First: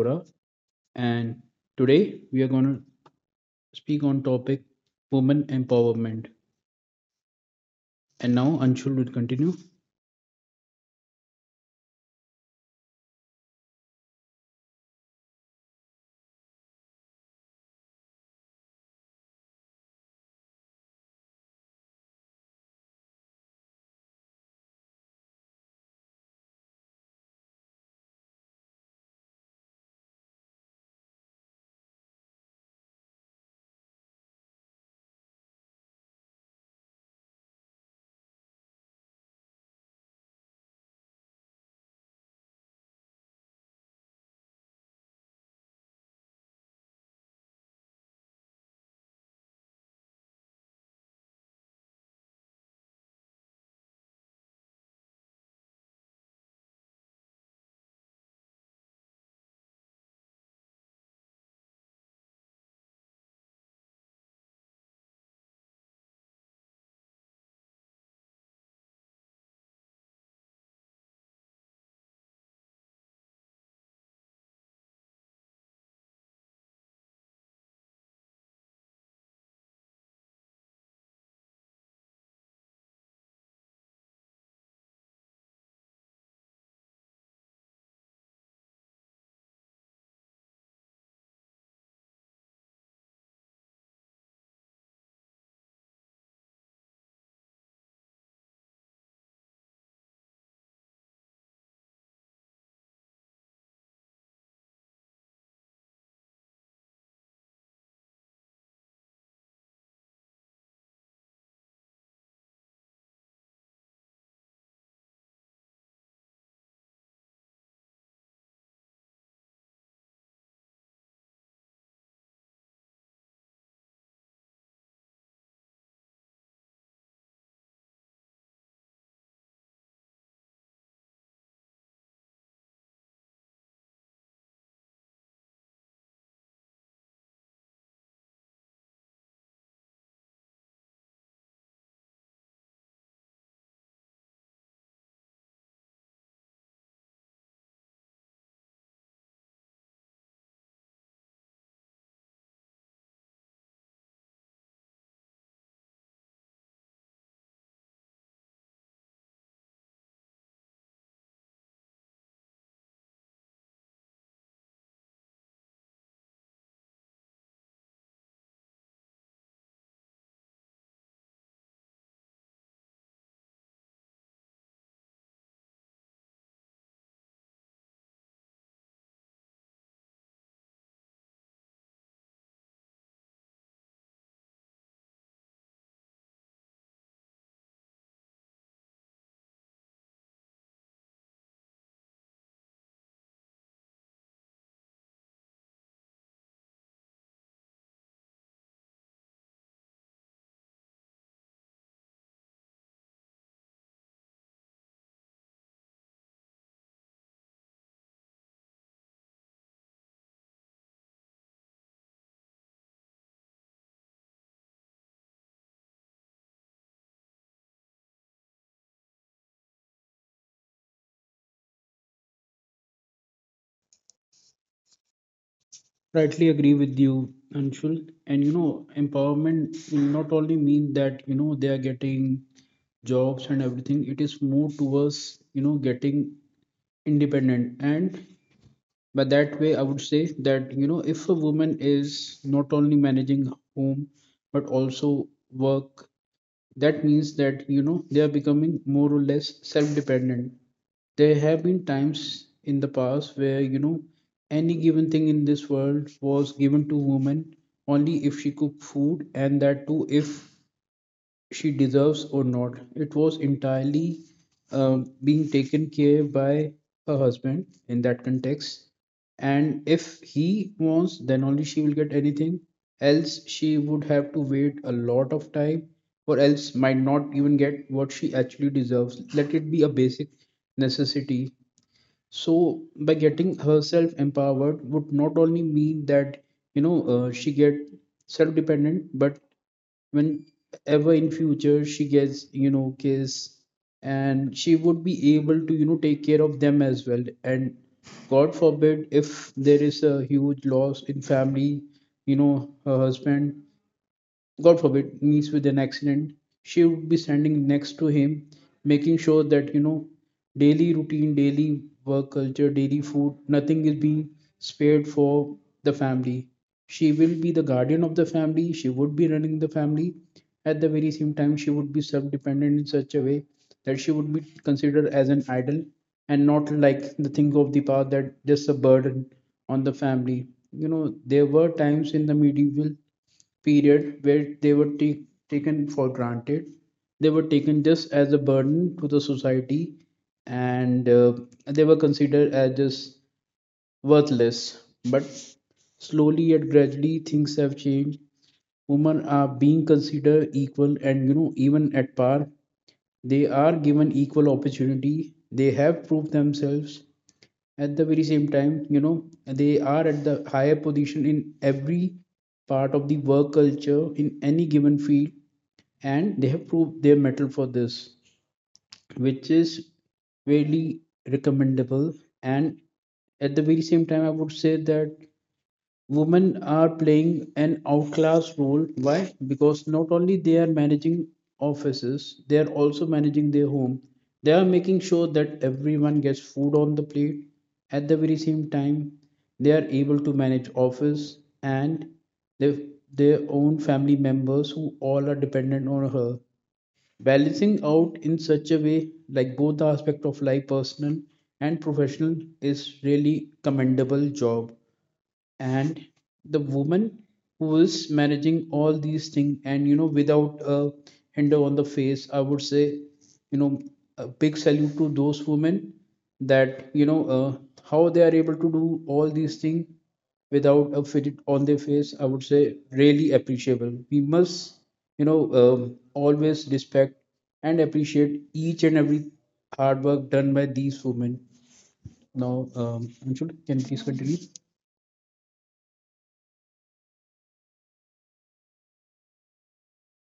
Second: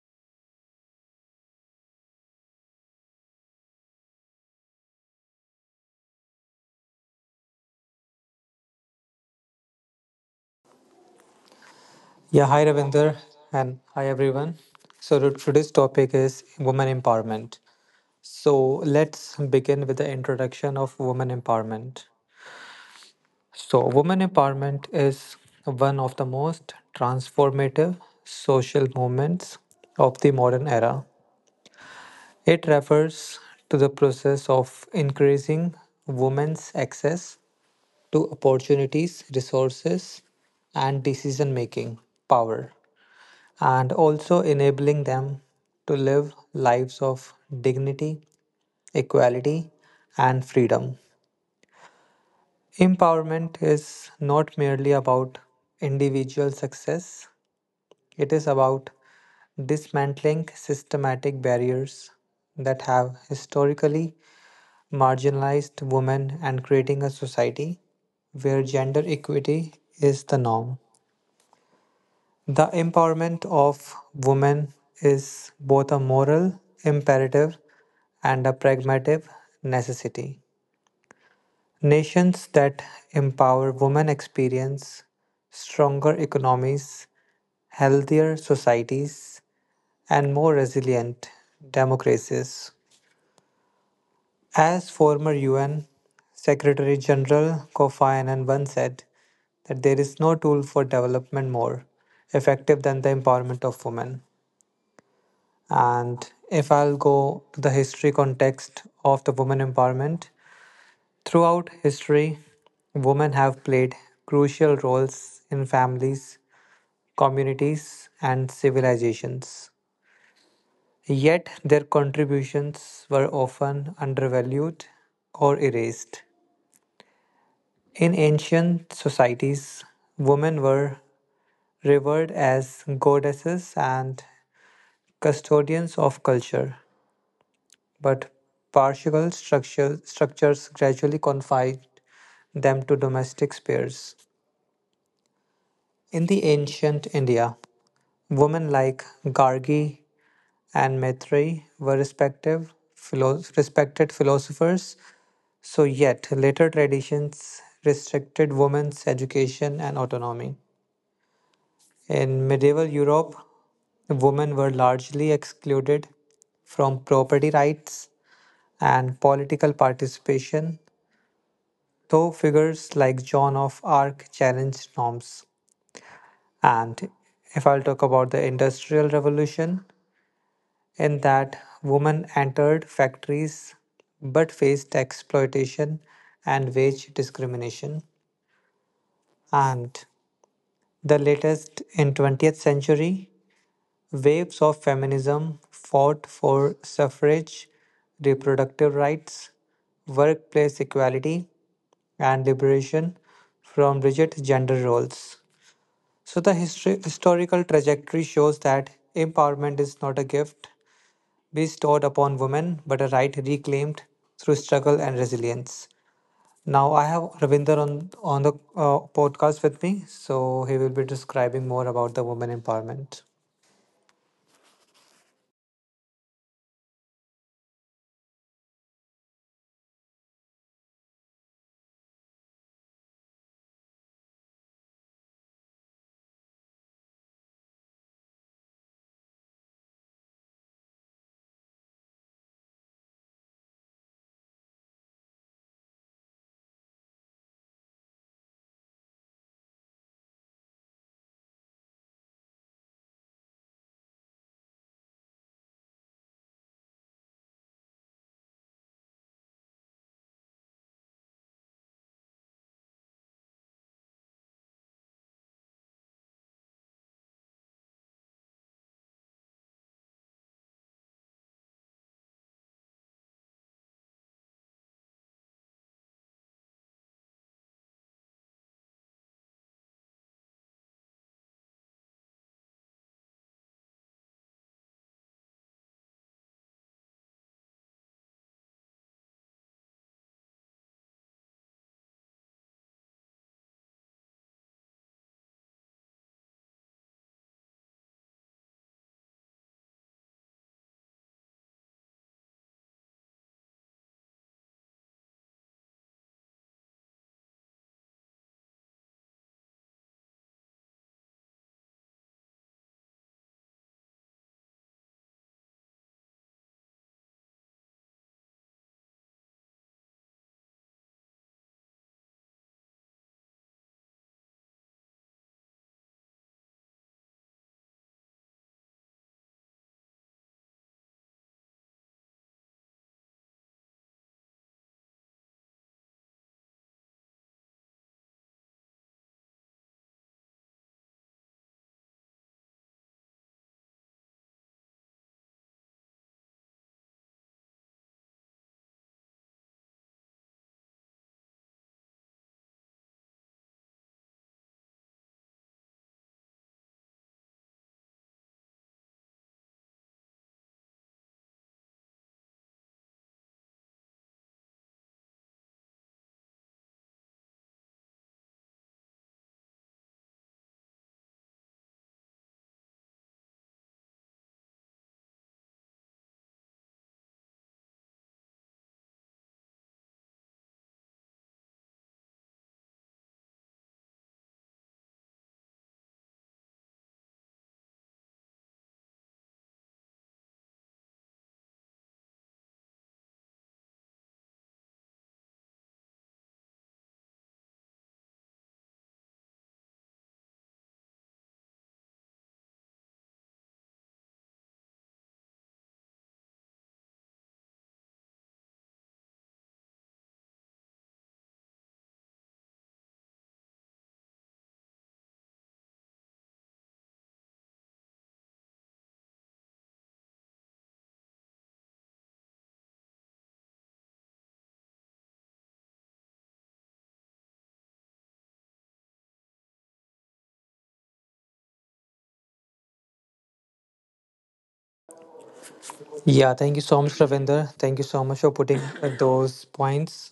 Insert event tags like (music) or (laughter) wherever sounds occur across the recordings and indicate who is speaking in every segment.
Speaker 1: Vora, and today we are going to speak on topic women empowerment, and now Anshul will continue.
Speaker 2: Yeah, hi Ravinder and hi everyone. Today's topic is women empowerment. So let's begin with the introduction of women empowerment. So women empowerment is one of the most transformative social movements of the modern era. It refers to the process of increasing women's access to opportunities, resources, and decision making power, and also enabling them to live lives of dignity, equality, and freedom. Empowerment is not merely about individual success, it is about dismantling systematic barriers that have historically marginalized women and creating a society where gender equity is the norm. The empowerment of women is both a moral imperative and a pragmatic necessity. Nations that empower women experience stronger economies, healthier societies, and more resilient democracies. As former UN Secretary General Kofi Annan once said, that there is no tool for development more effective than the empowerment of women. And if I'll go to the history context of the women empowerment, throughout history, women have played crucial roles in families, communities, and civilizations. Yet their contributions were often undervalued or erased. In ancient societies, women were revered as goddesses and custodians of culture, but structures gradually confined them to domestic spheres. In the ancient India, women like Gargi and Maitreyi were respected philosophers, so yet later traditions restricted women's education and autonomy. In medieval Europe, women were largely excluded from property rights and political participation, though figures like Joan of Arc challenged norms. And if I'll talk about the Industrial Revolution, in that women entered factories but faced exploitation and wage discrimination. And the latest in 20th century, waves of feminism fought for suffrage, reproductive rights, workplace equality, and liberation from rigid gender roles. So, the historical trajectory shows that empowerment is not a gift bestowed upon women, but a right reclaimed through struggle and resilience. Now, I have Ravinder on the podcast with me, so he will be describing more about the women empowerment.
Speaker 1: Rightly agree with you Anshul, and you know empowerment will not only mean that you know they are getting jobs and everything. It is more towards you know getting independent. And but that way, I would say that, you know, if a woman is not only managing home but also work, that means that, you know, they are becoming more or less self dependent. There have been times in the past where, you know, any given thing in this world was given to woman only if she cooked food, and that too if she deserves or not. It was entirely being taken care by her husband in that context. And if he wants, then only she will get anything. Else, she would have to wait a lot of time, or else might not even get what she actually deserves. Let it be a basic necessity. So, by getting herself empowered, would not only mean that she get self-dependent, but whenever in future she gets you know kids, and she would be able to you know take care of them as well. And god forbid if there is a huge loss in family, you know, her husband, god forbid, meets with an accident, she would be standing next to him, making sure that, you know, daily routine, daily work culture, daily food, nothing is being spared for the family. She will be the guardian of the family, she would be running the family. At the very same time, she would be self dependent in such a way that she would be considered as an idol and not like the thing of the past that just a burden on the family. You know, there were times in the medieval period where they were taken for granted. They were taken just as a burden to the society, and they were considered as just worthless. But slowly yet gradually, things have changed. Women are being considered equal and, you know, even at par. They are given equal opportunity. They have proved themselves. At the very same time, you know, they are at the higher position in every part of the work culture in any given field, and they have proved their metal for this, which is really recommendable. And at the very same time, I would say that women are playing an outclass role. Why? Because not only they are managing offices, they are also managing their home. They are making sure that everyone gets food on the plate. At the very same time, they are able to manage office and their, their own family members who all are dependent on her. Balancing out in such a way, like both the aspect of life, personal and professional, is really commendable job. And the woman who is managing all these things and you know without a hinder on the face, I would say, you know, a big salute to those women, that how they are able to do all these things without a fidget on their face, I would say really appreciable. We must you know always respect and appreciate each and every hard work done by these women. Now Anshul, can you please continue?
Speaker 2: Yeah, thank you so much, Ravinder. Thank you so much for putting (coughs) those points.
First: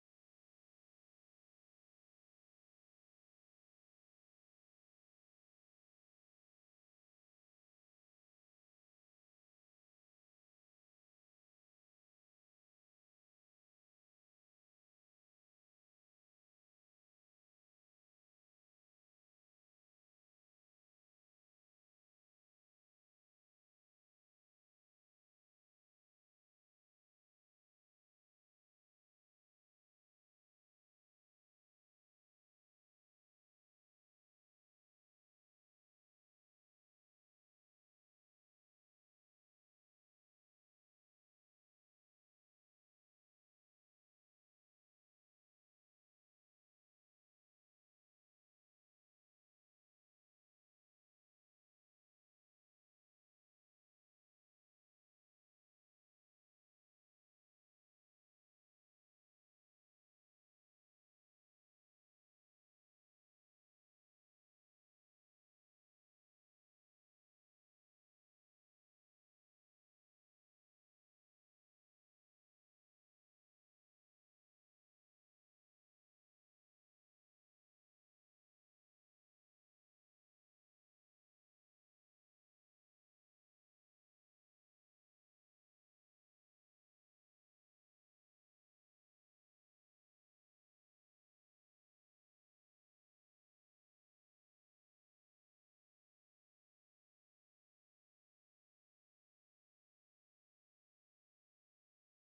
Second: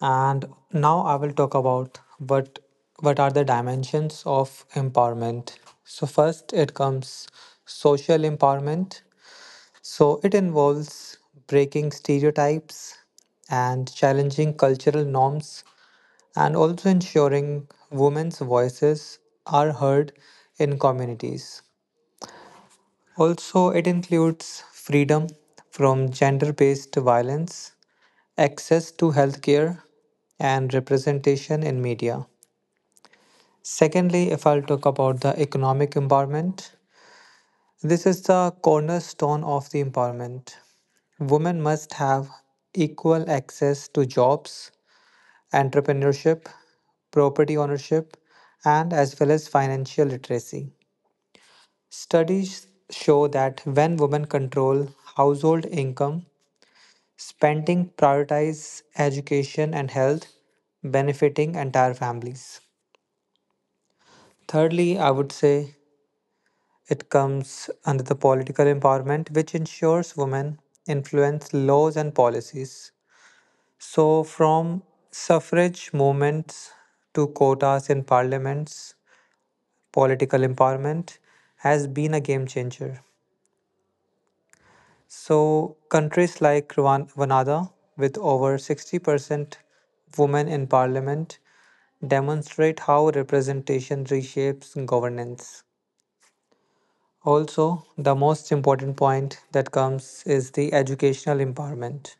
Speaker 2: And now I will talk about what are the dimensions of empowerment. So first, it comes social empowerment. So it involves breaking stereotypes and challenging cultural norms, and also ensuring women's voices are heard in communities. Also, it includes freedom from gender based violence, access to healthcare, and representation in media. Secondly, if I'll talk about the economic empowerment, this is the cornerstone of the empowerment. Women must have equal access to jobs, entrepreneurship, property ownership, and as well as financial literacy. Studies show that when women control household income, spending prioritize education and health, benefiting entire families. Thirdly, I would say it comes under the political empowerment, which ensures women influence laws and policies. So, from suffrage movements to quotas in parliaments, political empowerment has been a game changer. So, countries like Rwanda, with over 60% women in parliament, demonstrate how representation reshapes governance. Also, the most important point that comes is the educational empowerment.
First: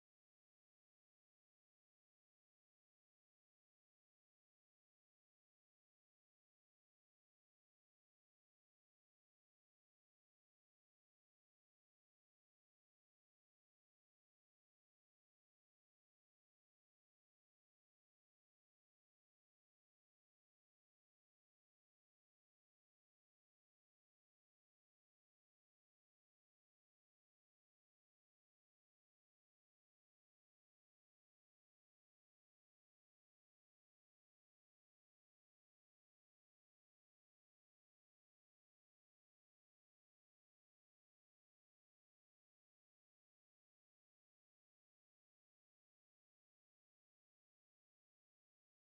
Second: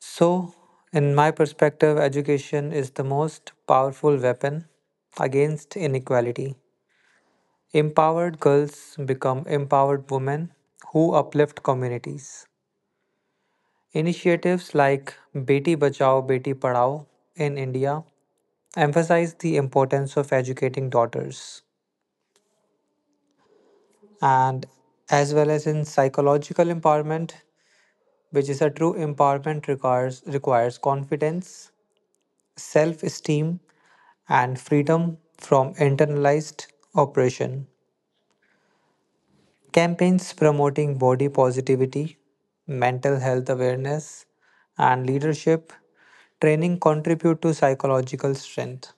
Speaker 2: So, in my perspective, education is the most powerful weapon against inequality. Empowered girls become empowered women who uplift communities. Initiatives like Beti Bachao Beti Padhao in India emphasize the importance of educating daughters, and as well as in psychological empowerment, which is a true empowerment requires confidence, self-esteem, and freedom from internalized oppression. Campaigns promoting body positivity, mental health awareness, and leadership training contribute to psychological strength.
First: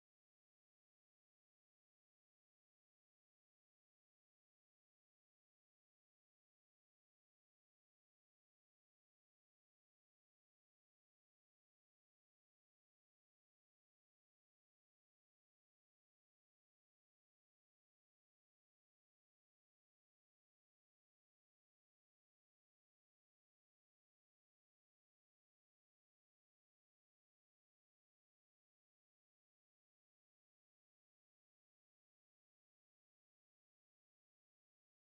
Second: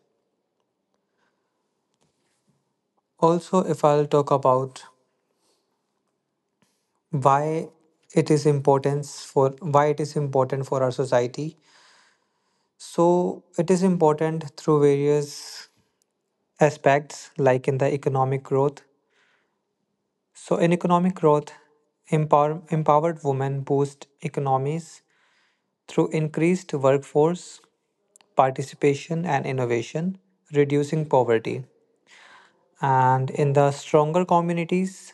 Speaker 2: Also, if I'll talk about why it is importance for why it is important for our society. So it is important through various aspects like in the economic growth. So in economic growth, empowered women boost economies through increased workforce participation and innovation, reducing poverty. And in the stronger communities,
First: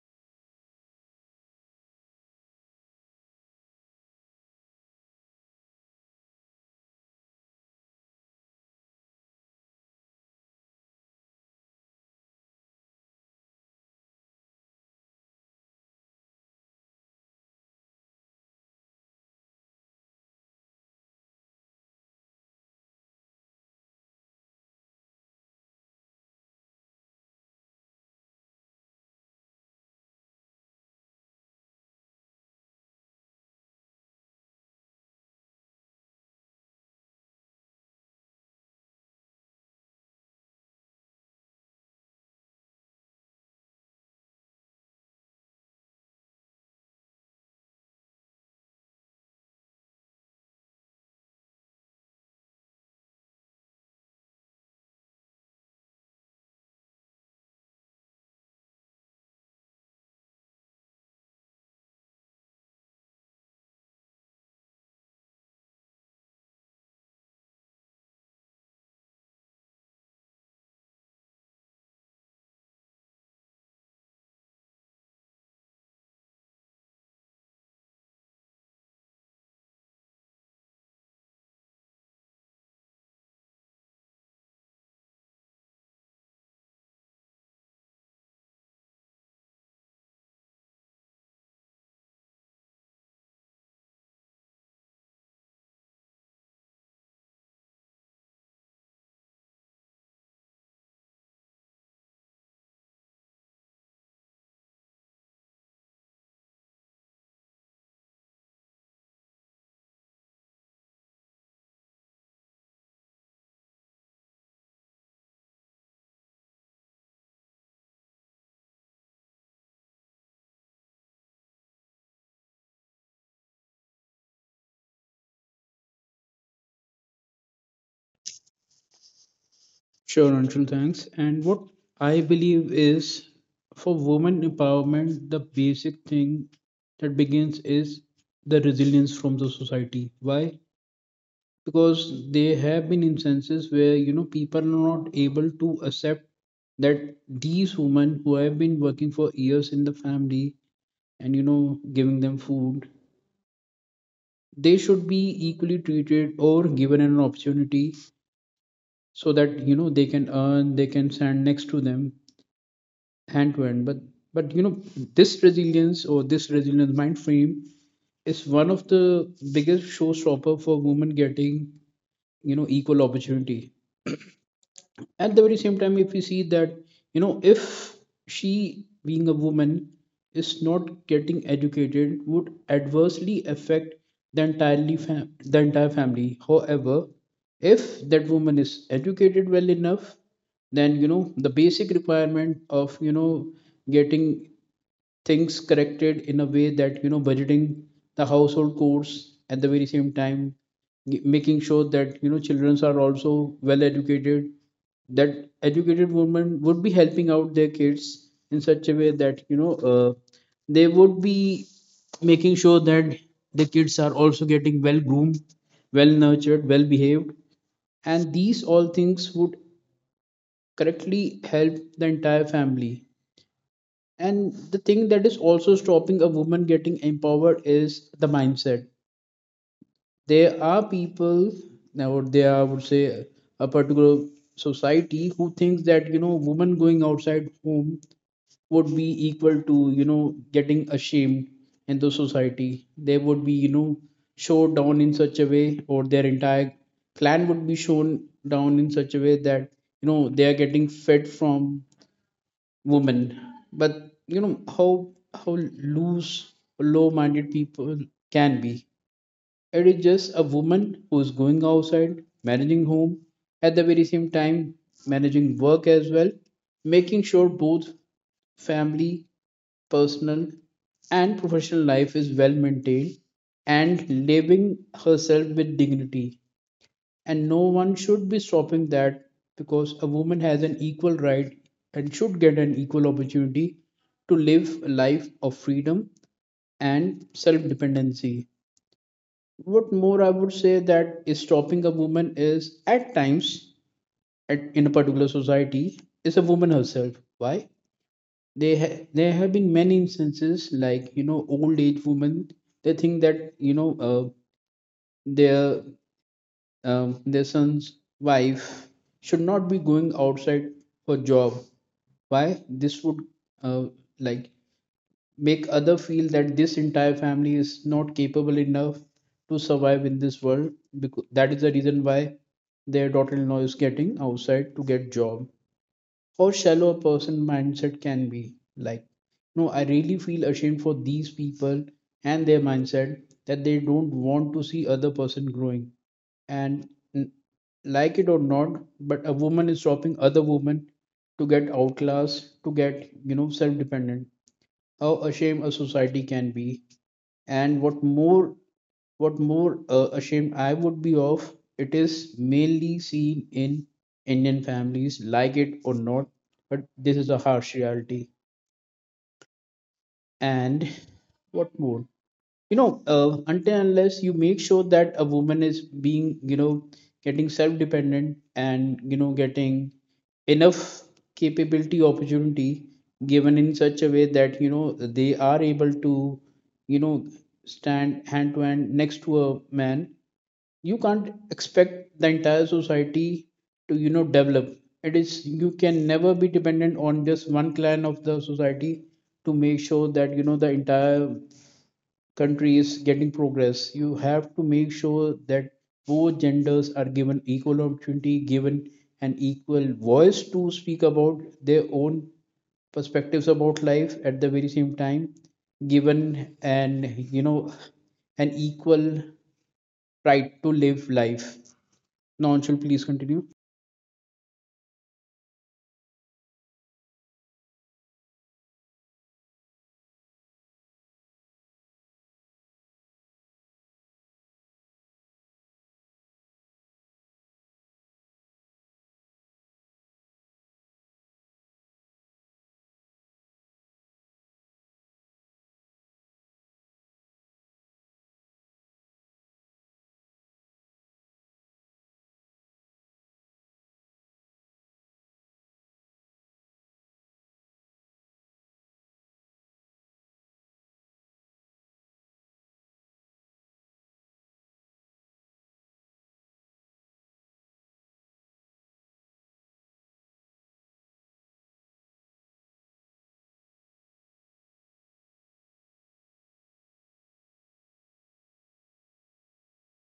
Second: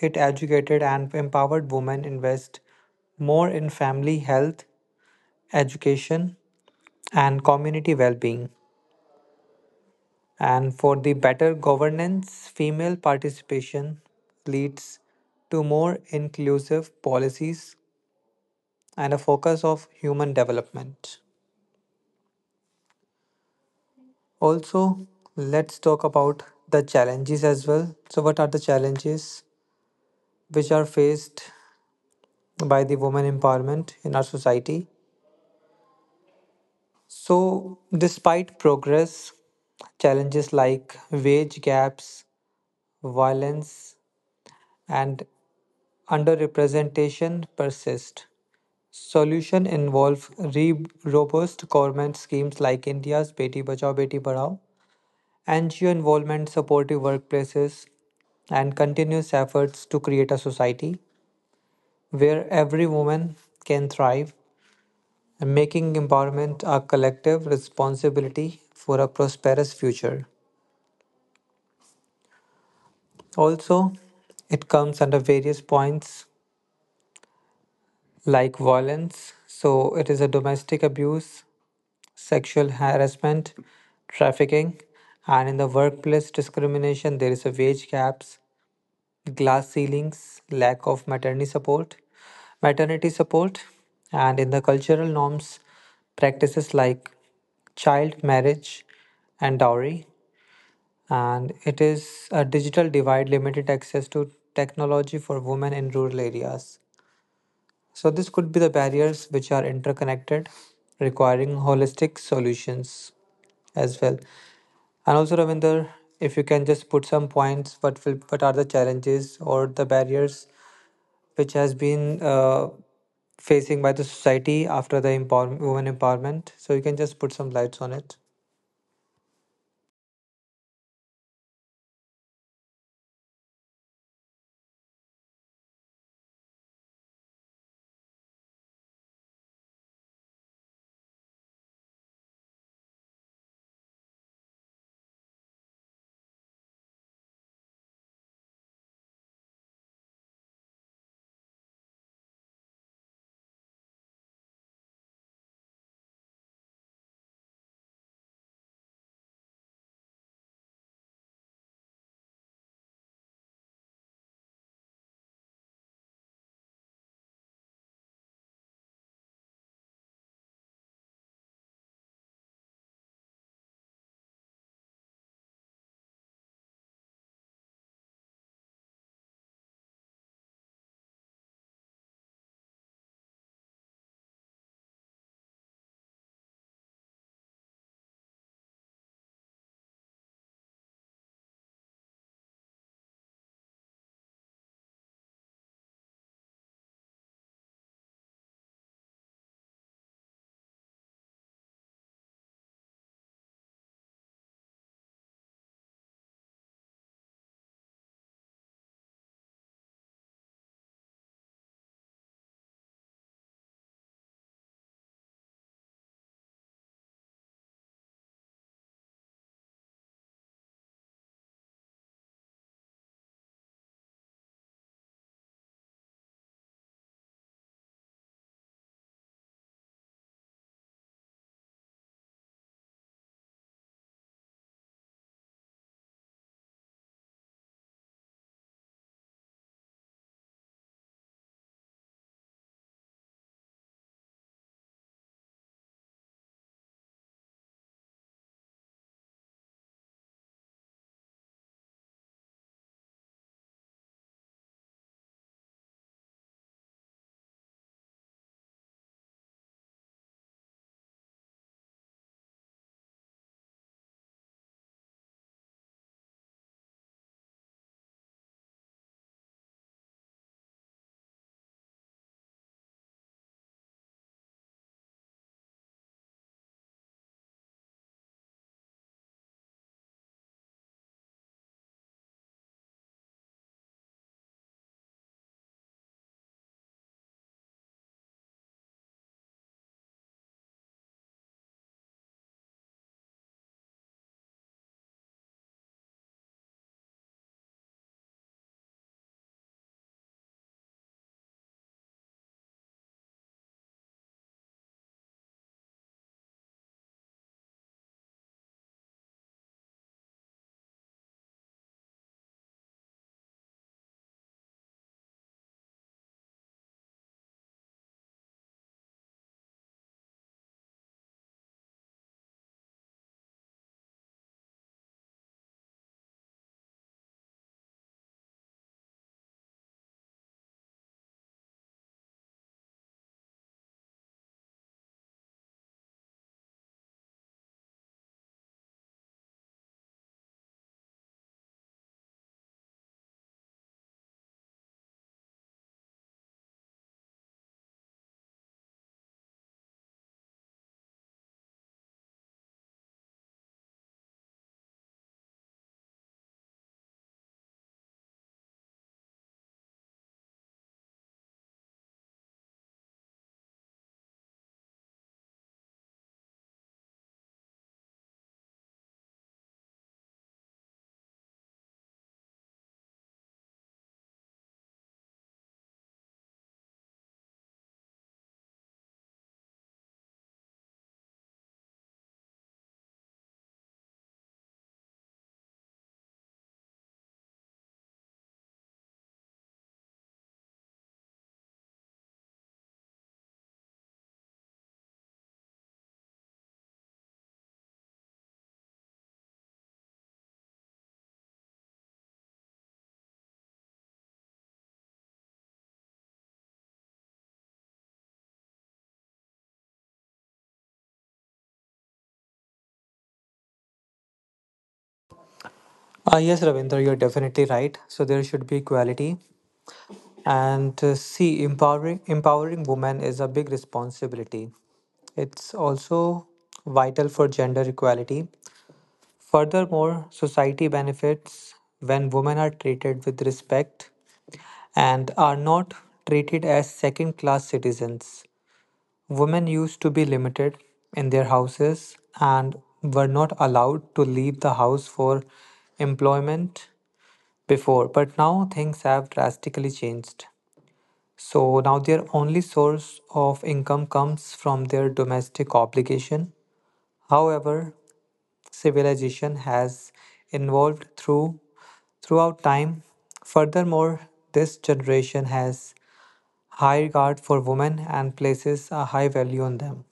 Speaker 2: it educated and empowered women invest more in family health, education, and community well-being. And for the better governance, female participation leads to more inclusive policies and a focus of human development. Also, let's talk about the challenges as well. So, what are the challenges which are faced by the women empowerment in our society? So, despite progress, challenges like wage gaps, violence, and underrepresentation persist. Solution involve robust government schemes like India's Beti Bachao Beti Padhao, NGO involvement, supportive workplaces, and continuous efforts to create a society where every woman can thrive, and making empowerment a collective responsibility for a prosperous future. Also, it comes under various points like violence, so it is a domestic abuse, sexual harassment, trafficking, and in the workplace discrimination, there is a wage gaps, glass ceilings, lack of maternity support, and in the cultural norms, practices like child marriage and dowry. And it is a digital divide, limited access to technology for women in rural areas. So, this could be the barriers which are interconnected, requiring holistic solutions as well. And also, Ravinder, if you can just put some points, what are the challenges or the barriers which has been facing by the society after the women empowerment? So, you can just put some lights on it.
Speaker 1: Sure, Anshul, thanks. And what I believe is, for women empowerment, the basic thing that begins is the resilience from the society. Why? Because there have been instances where you know people are not able to accept that these women who have been working for years in the family and you know giving them food, they should be equally treated or given an opportunity so that you know they can earn, they can stand next to them hand to hand. But you know, this resilience or this resilience mind frame is one of the biggest showstopper for women getting you know equal opportunity. At the very same time, if we see that, you know, if she being a woman is not getting educated would adversely affect the the entire family. However, if that woman is educated well enough, then you know the basic requirement of you know getting things corrected in a way that you know budgeting the household costs. At the very same time, making sure that you know children are also well educated, that educated women would be helping out their kids in such a way that they would be making sure that the kids are also getting well groomed, well nurtured, well behaved, and these all things would correctly help the entire family. And the thing that is also stopping a woman getting empowered is the mindset. There are people, now there are, I would say, a particular society who thinks that you know woman going outside home would be equal to you know getting ashamed in the society. They would be you know showed down in such a way, or their entire clan would be shown down in such a way that you know they are getting fed from women. But you know how loose low-minded people can be. It is just a woman who's going outside managing home at the very same time, managing work as well, making sure both family, personal and professional life is well maintained, and living herself with dignity, and no one should be stopping that, because a woman has an equal right and should get an equal opportunity to live a life of freedom and self dependency. What more I would say that is stopping a woman is at times in a particular society is a woman herself. Why? There have been many instances like you know old age women, they think that their their son's wife should not be going outside for job. Why this would uh, like, make other feel that this entire family is not capable enough to survive in this world, because that is the reason why their daughter-in-law is getting outside to get job. How shallow a person mindset can be. Like, no, I really feel ashamed for these people and their mindset that they don't want to see other person growing. And n- like it or not, but a woman is stopping other women to get outclassed, to get you know self-dependent. How ashamed a society can be, and what more, ashamed I would be of. It is mainly seen in indian families, like it or not, but this is a harsh reality. And what more, until unless you make sure that a woman is being you know getting self-dependent, and you know getting enough capability opportunity given in such a way that you know they are able to you know stand hand to hand next to a man, you can't expect the entire society to you know develop. It is, you can never be dependent on just one clan of the society to make sure that you know the entire country is getting progress. You have to make sure that both genders are given equal opportunity, given an equal voice to speak about their own perspectives about life. At the very same time, given and you know an equal right to live life. Now, Anshul, please continue.
Speaker 2: Yes, Ravinder, you're definitely right. So there should be equality. And see, empowering women is a big responsibility. It's also vital for gender equality. Furthermore, society benefits when women are treated with respect and are not treated as second class citizens. Women used to be limited in their houses and were not allowed to leave the house for employment before, but now things have drastically changed. So now their only source of income comes from their domestic obligation. However, civilization has evolved through throughout time. Furthermore, this generation has high regard for women and places a high value on them.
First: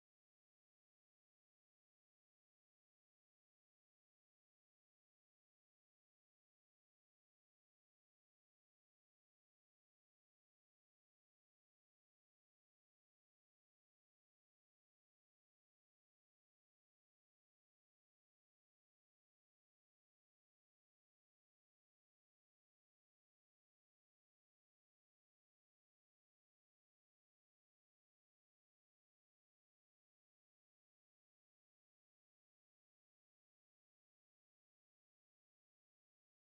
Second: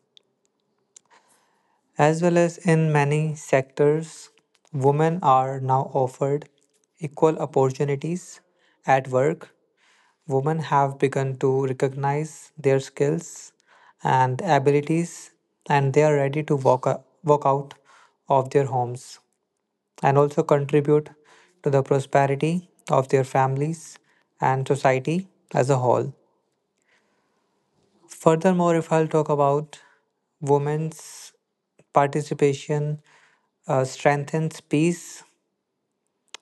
Speaker 2: As well as in many sectors, women are now offered equal opportunities at work. Women have begun to recognize their skills and abilities and they are ready to walk out of their homes, and also contribute to the prosperity of their families and society as a whole. Furthermore, if I'll talk about women's participation, strengthens peace,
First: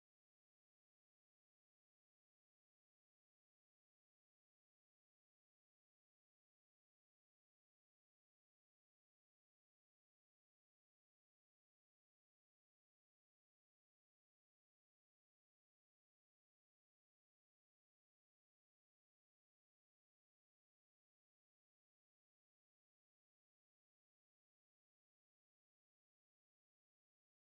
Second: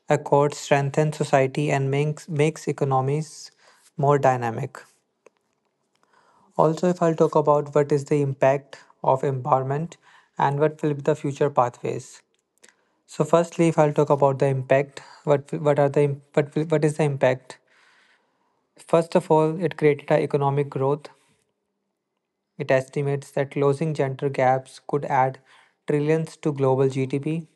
Speaker 2: accord strengthens society, and makes economies more dynamic. Also, if I'll talk about what is the impact of empowerment and what will be the future pathways. So, firstly, if I'll talk about the impact, what are the what will- what is the impact. First of all, it created a economic growth. It estimates that closing gender gaps could add trillions to global GDP.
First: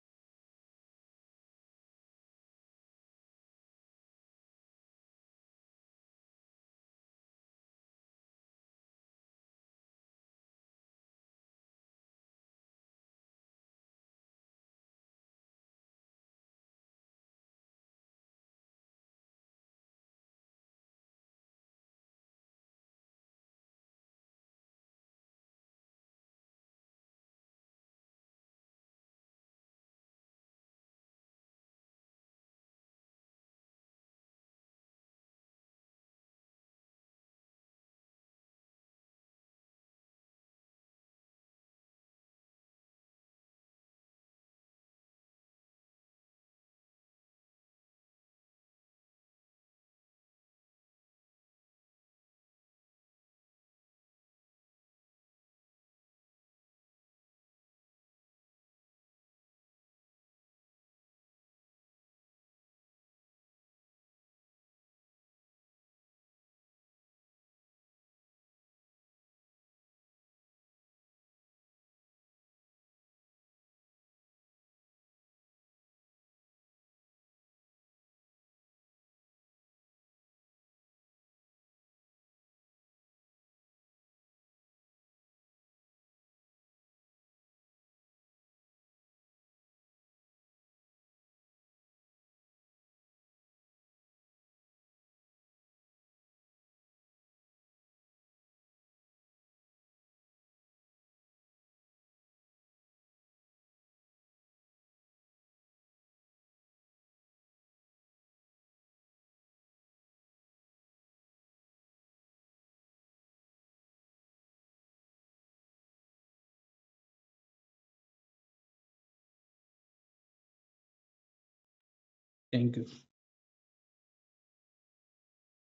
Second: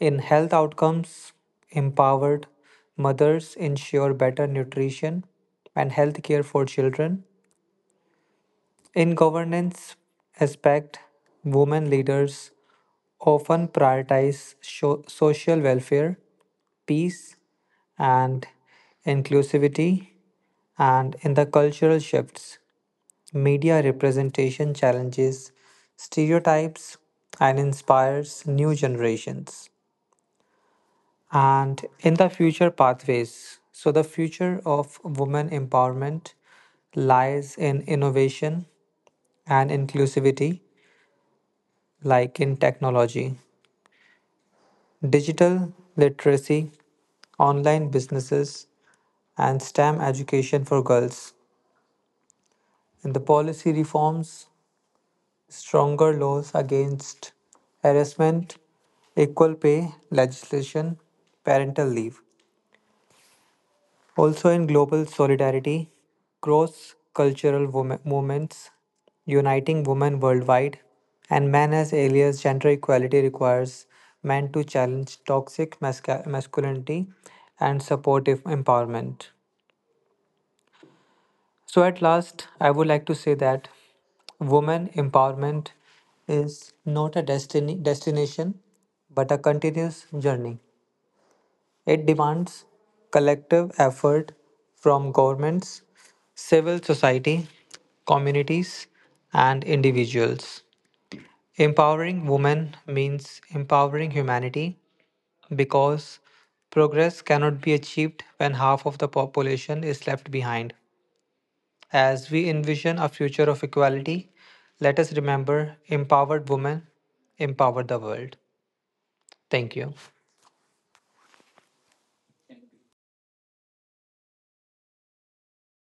Speaker 2: In health outcomes, empowered mothers ensure better nutrition and health care for children. In governance aspect, women leaders often prioritize social welfare, peace, and inclusivity. And in the cultural shifts, media representation challenges stereotypes and inspires new generations. And in the future pathways, so the future of women empowerment lies in innovation and inclusivity, like in technology, digital literacy, online businesses, and STEM education for girls. And the policy reforms stronger laws against harassment, equal pay legislation, parental leave. Also, in global solidarity, cross cultural movements uniting women worldwide, and men as alias gender equality requires men to challenge toxic masculinity and supportive empowerment. So, at last, I would like to say that women empowerment is not a destination, but a continuous journey. It demands collective effort from governments, civil society, communities, and individuals. Empowering women means empowering humanity because progress cannot be achieved when half of the population is left behind. As we envision a future of equality, let us remember empowered women empower the world. Thank you.
Speaker 1: Thank you.